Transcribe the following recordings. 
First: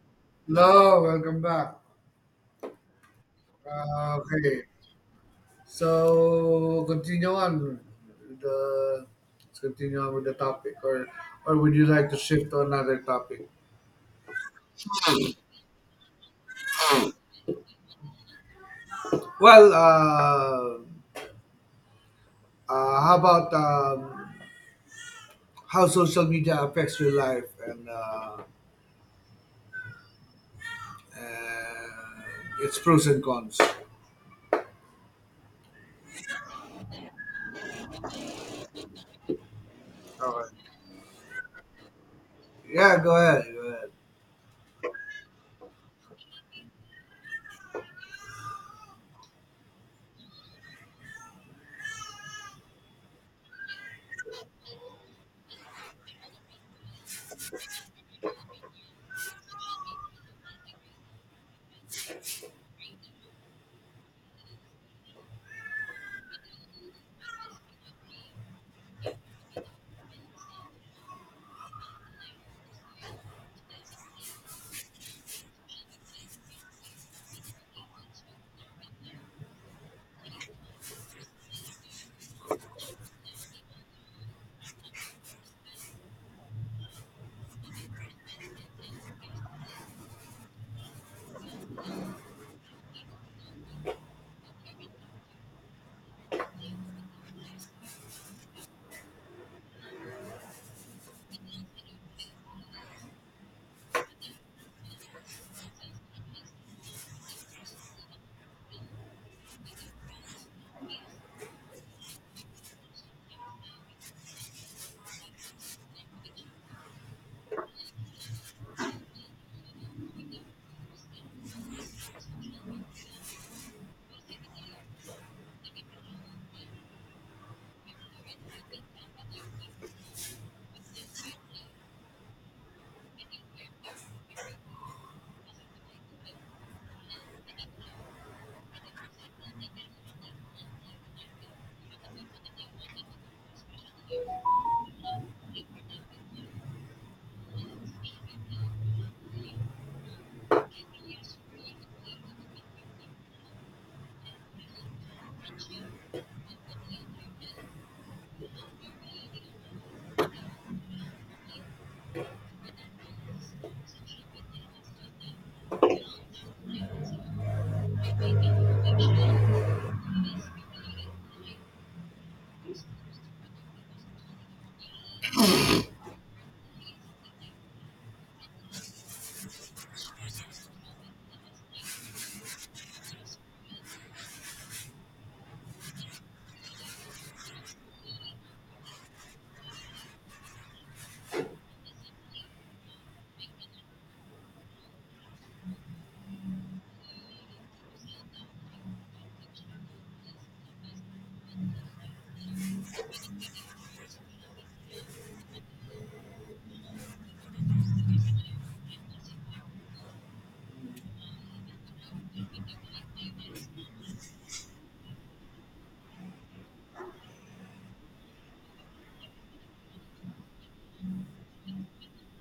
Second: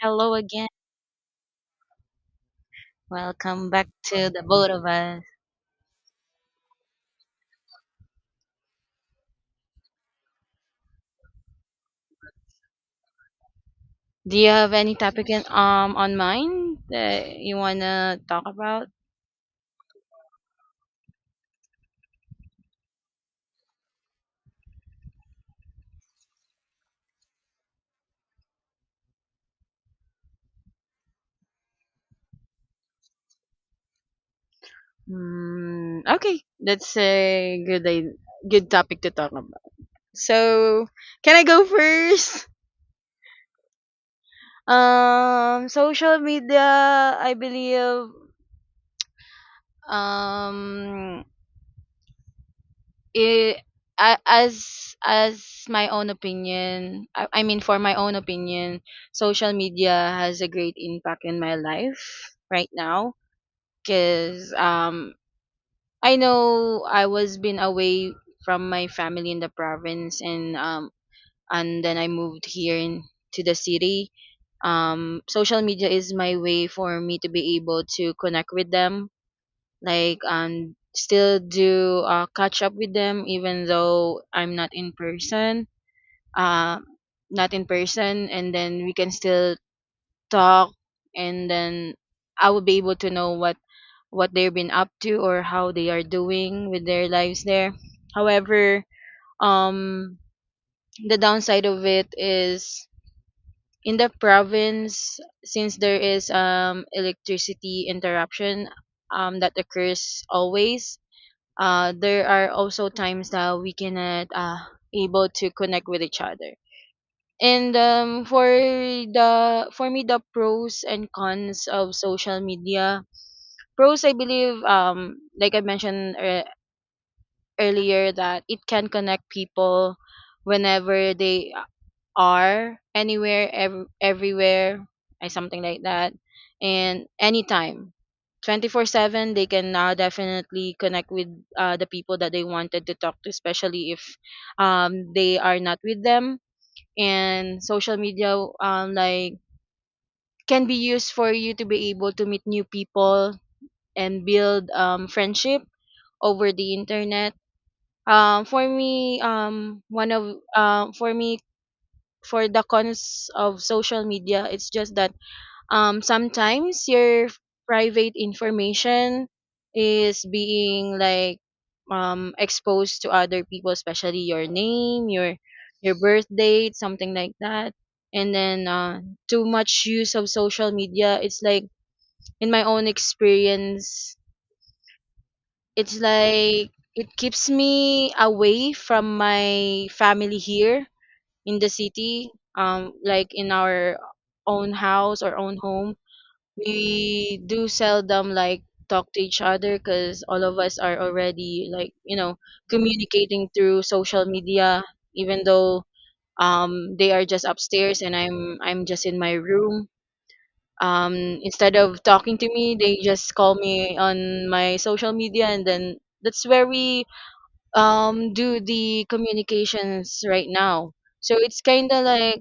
Hello again. Hello, welcome back. Welcome back Uh, to the okay, both of us. so continue on with the let's continue on with the topic, or would you like to shift to another topic? Do you have any topic on mind that you wanna talk about? Well, uh, how about how social media affects your life and its pros and cons? Mm, okay, that's a good i- good topic to talk about. All right. So, can I go first? Yeah, go ahead. Go ahead. Social media, I believe, um, I as my own opinion, I mean for my own opinion, social media has a great impact in my life right now because I know I was been away from my family in the province and then I moved here in to the city. Social media is my way for me to be able to connect with them like and still do catch up with them even though I'm not in person, uh, not in person, and then we can still talk and then I will be able to know what they've been up to or how they are doing with their lives there. However, um the downside of it is in the province, since there is electricity interruption that occurs always. There are also times that we cannot, able to connect with each other. And For the for me, the pros and cons of social media, pros, I believe, like I mentioned earlier, that it can connect people whenever they are anywhere, everywhere, or something like that, and anytime, 24/7, they can now definitely connect with, the people that they wanted to talk to, especially if they are not with them. And social media, like, can be used for you to be able to meet new people and build, friendship over the internet. For me, one of for me, for the cons of social media, it's just that sometimes your private information is being like, exposed to other people, especially your name, your birth date, something like that. And then, too much use of social media, it's like, in my own experience, it's like it keeps me away from my family here in the city, like in our own house or own home, we do seldom like talk to each other because all of us are already like communicating through social media. Even though they are just upstairs and I'm just in my room. Instead of talking to me, they just call me on my social media, and then that's where we do the communications right now. So it's kind of like,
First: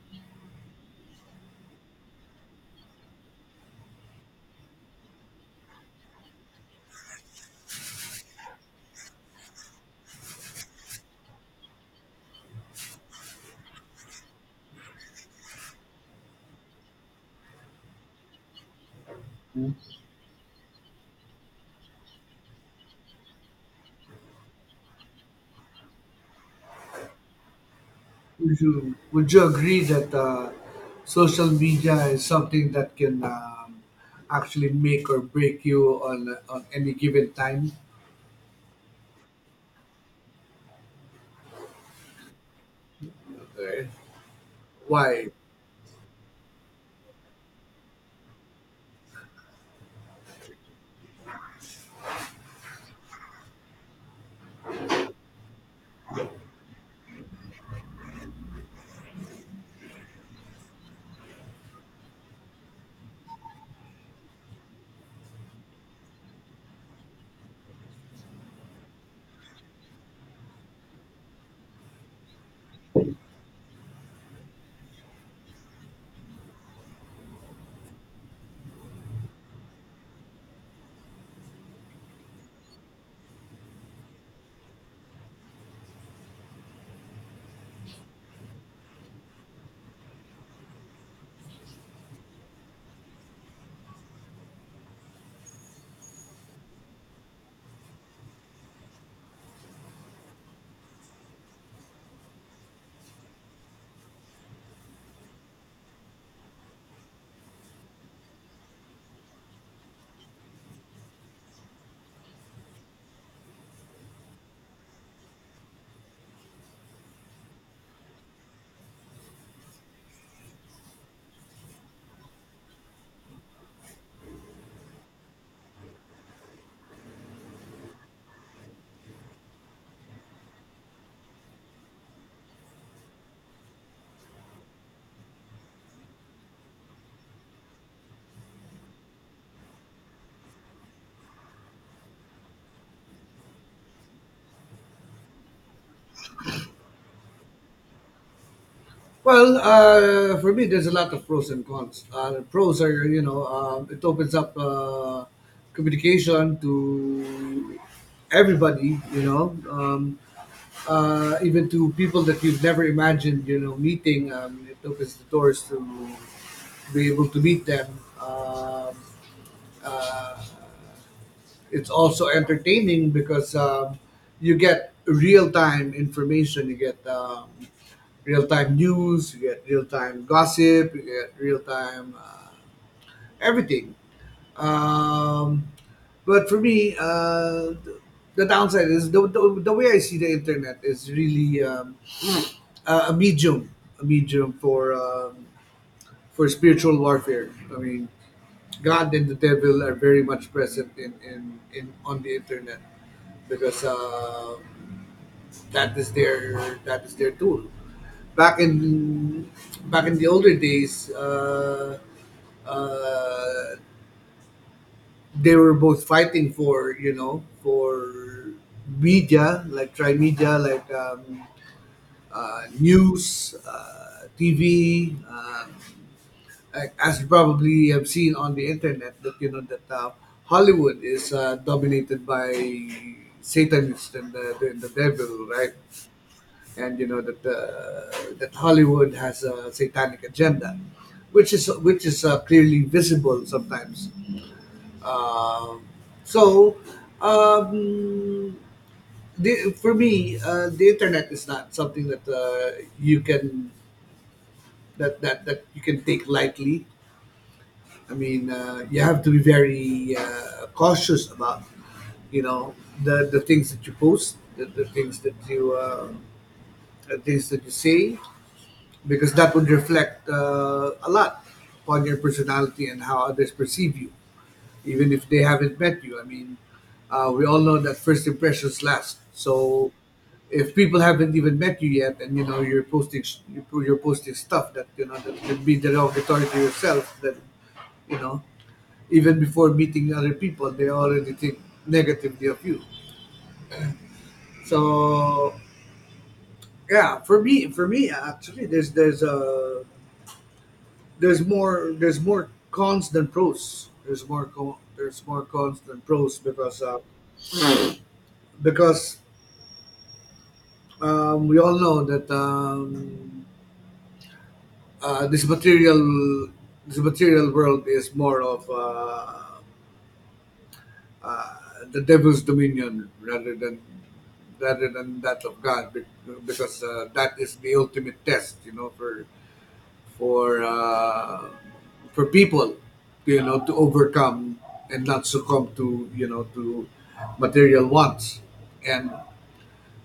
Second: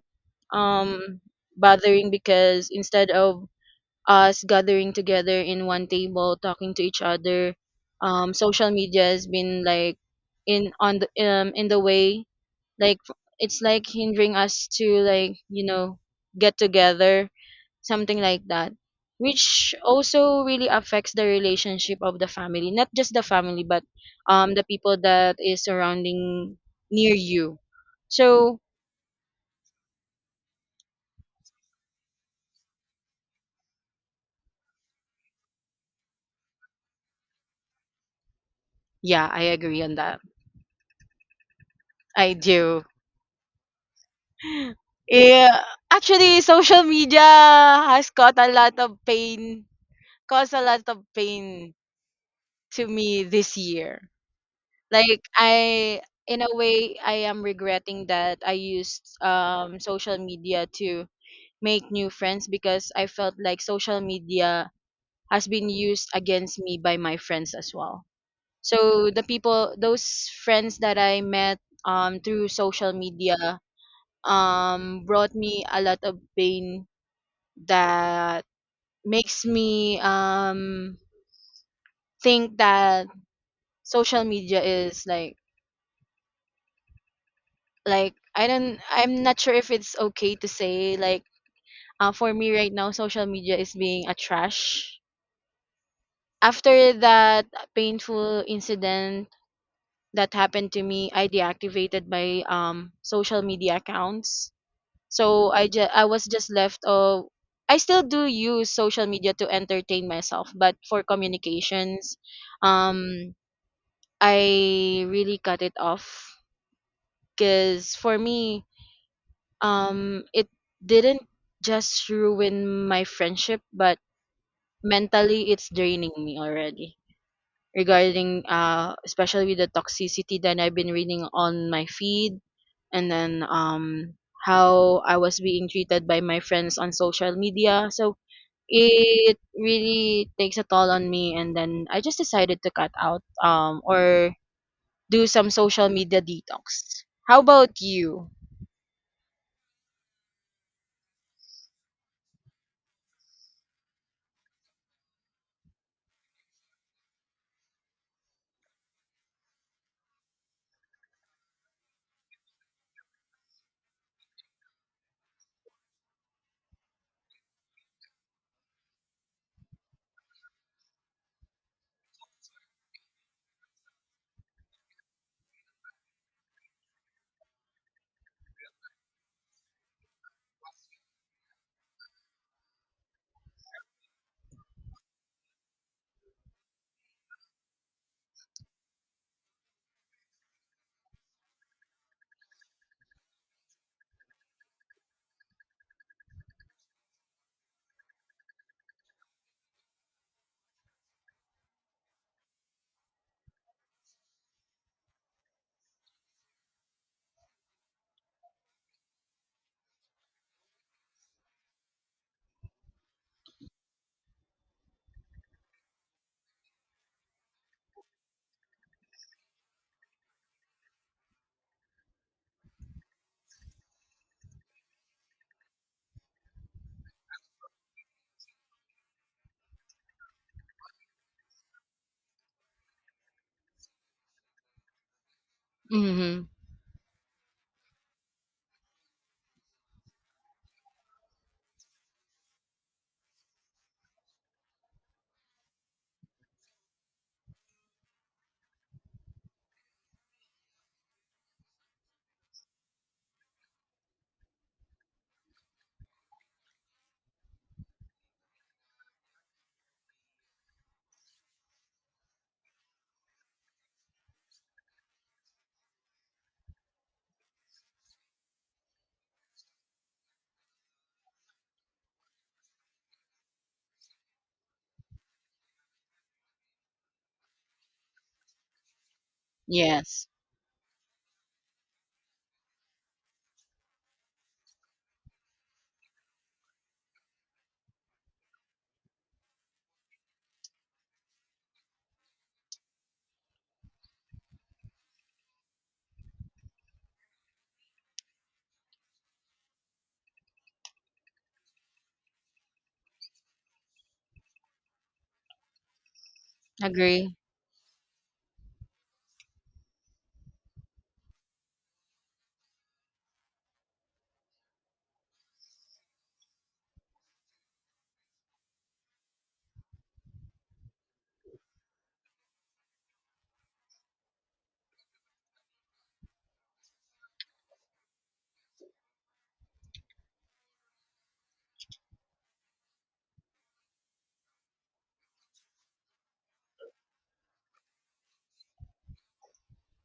um bothering, because instead of us gathering together in one table talking to each other, social media has been like in on the in the way, like it's like hindering us to like get together, something like that, which also really affects the relationship of the family, not just the family, but the people that is surrounding near you. So Would you agree that social media is something that can actually make or break you on any given time? yeah, I agree on that. I do. Okay. Why? Yeah, actually social media has caused a lot of pain, caused a lot of pain to me this year. Like I In a way, I am regretting that I used social media to make new friends, because I felt like social media has been used against me by my friends as well. So the people, those friends that I met, through social media, brought me a lot of pain that makes me, think that social media is like, I don't, I'm not sure if it's okay to say like, for me right now social media is being a trash. After that painful incident that happened to me, I deactivated my social media accounts. So I was just left of, I still do use social media to entertain myself, but for communications, um I really cut it off, because for me, it didn't just ruin my friendship, but mentally it's draining me already. Regarding, especially with the toxicity that I've been reading on my feed, and then how I was being treated by my friends on social media. So it really takes a toll on me, and then I just decided to cut out or do some social media detox. How about you? Well, for me, there's a lot of pros and cons. The pros are, you know, it opens up communication to everybody, you know. Um, Even to people that you've never imagined, you know, meeting. It opens the doors to be able to meet them. Um uh, it's also entertaining because you get real time information. You get real time news. You get real time gossip. You get real time everything. Um, but for me, the downside is the way I see the internet is really uh, a medium, a medium for spiritual warfare. I mean, God and the devil are very much present in on the internet because that is their that is their tool. Back in Back in the older days, uh, they were both fighting for, you know, for media like try media like news, TV. As you probably have seen on the internet, that, you know, that Hollywood is dominated by Satanists and the devil, right? Mhm. And you know that that Hollywood has a satanic agenda, which is clearly visible sometimes. Um so, um, for me, the internet is not something that you can that you can take lightly. I mean, you have to be very cautious about, you know, the things that you post, the things that you, the things that you say, because that would reflect a lot on your personality and how others perceive you, even if they haven't met you. I mean, we all know that first impressions last. So Yes. if people haven't even met you yet, and you know you're posting you're posting stuff that you know that could be derogatory to yourself, then you know even before meeting other people they already think negatively of you, so yeah, for me, actually there's more cons than pros, there's more cons than pros, because Agree. because we all know that uh, this material this material world is more of uh, the devil's dominion rather than that of God, because that is the ultimate test, you know, for uh, for people, you know, to overcome and not succumb to, you know, to material wants, and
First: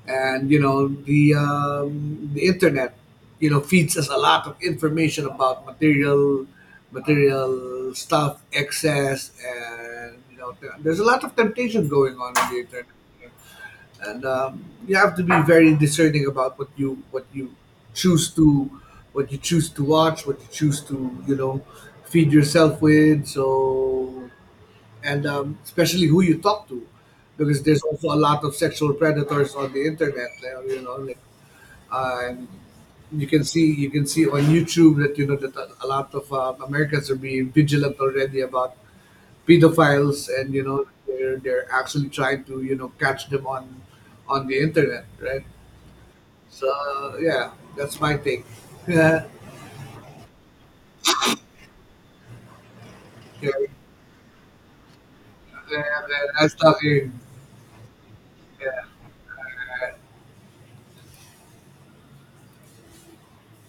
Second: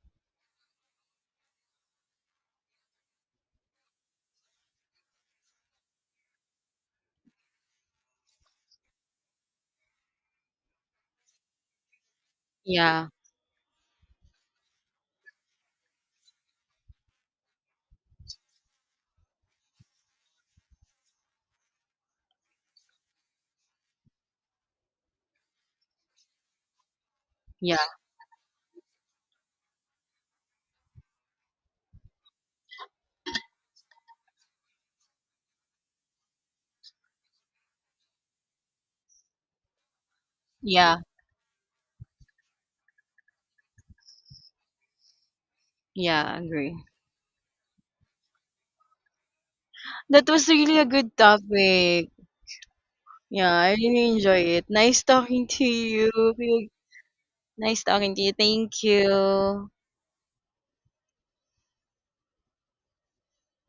and you know the internet, you know, feeds us a lot of information about material stuff, excess, and you know there's a lot of temptation going on in the internet, Yeah. and you have to be very discerning about what you choose to what you choose to watch, what you choose to, you know, feed yourself with. So and especially who you talk to, because Yeah. there's also a lot of sexual predators on the internet. Like, you know, like, um, you can see on YouTube that you know that a lot of Americans are being vigilant already about pedophiles, and you know Yeah. They're actually trying to, you know, catch them on the internet, right? Yeah, agree. So yeah, that's my take. That was really a good topic. Yeah, Yeah, yeah, I really enjoy it. Nice talking to yeah, you. yeah, nice talking. Nice talking to you. Thank you.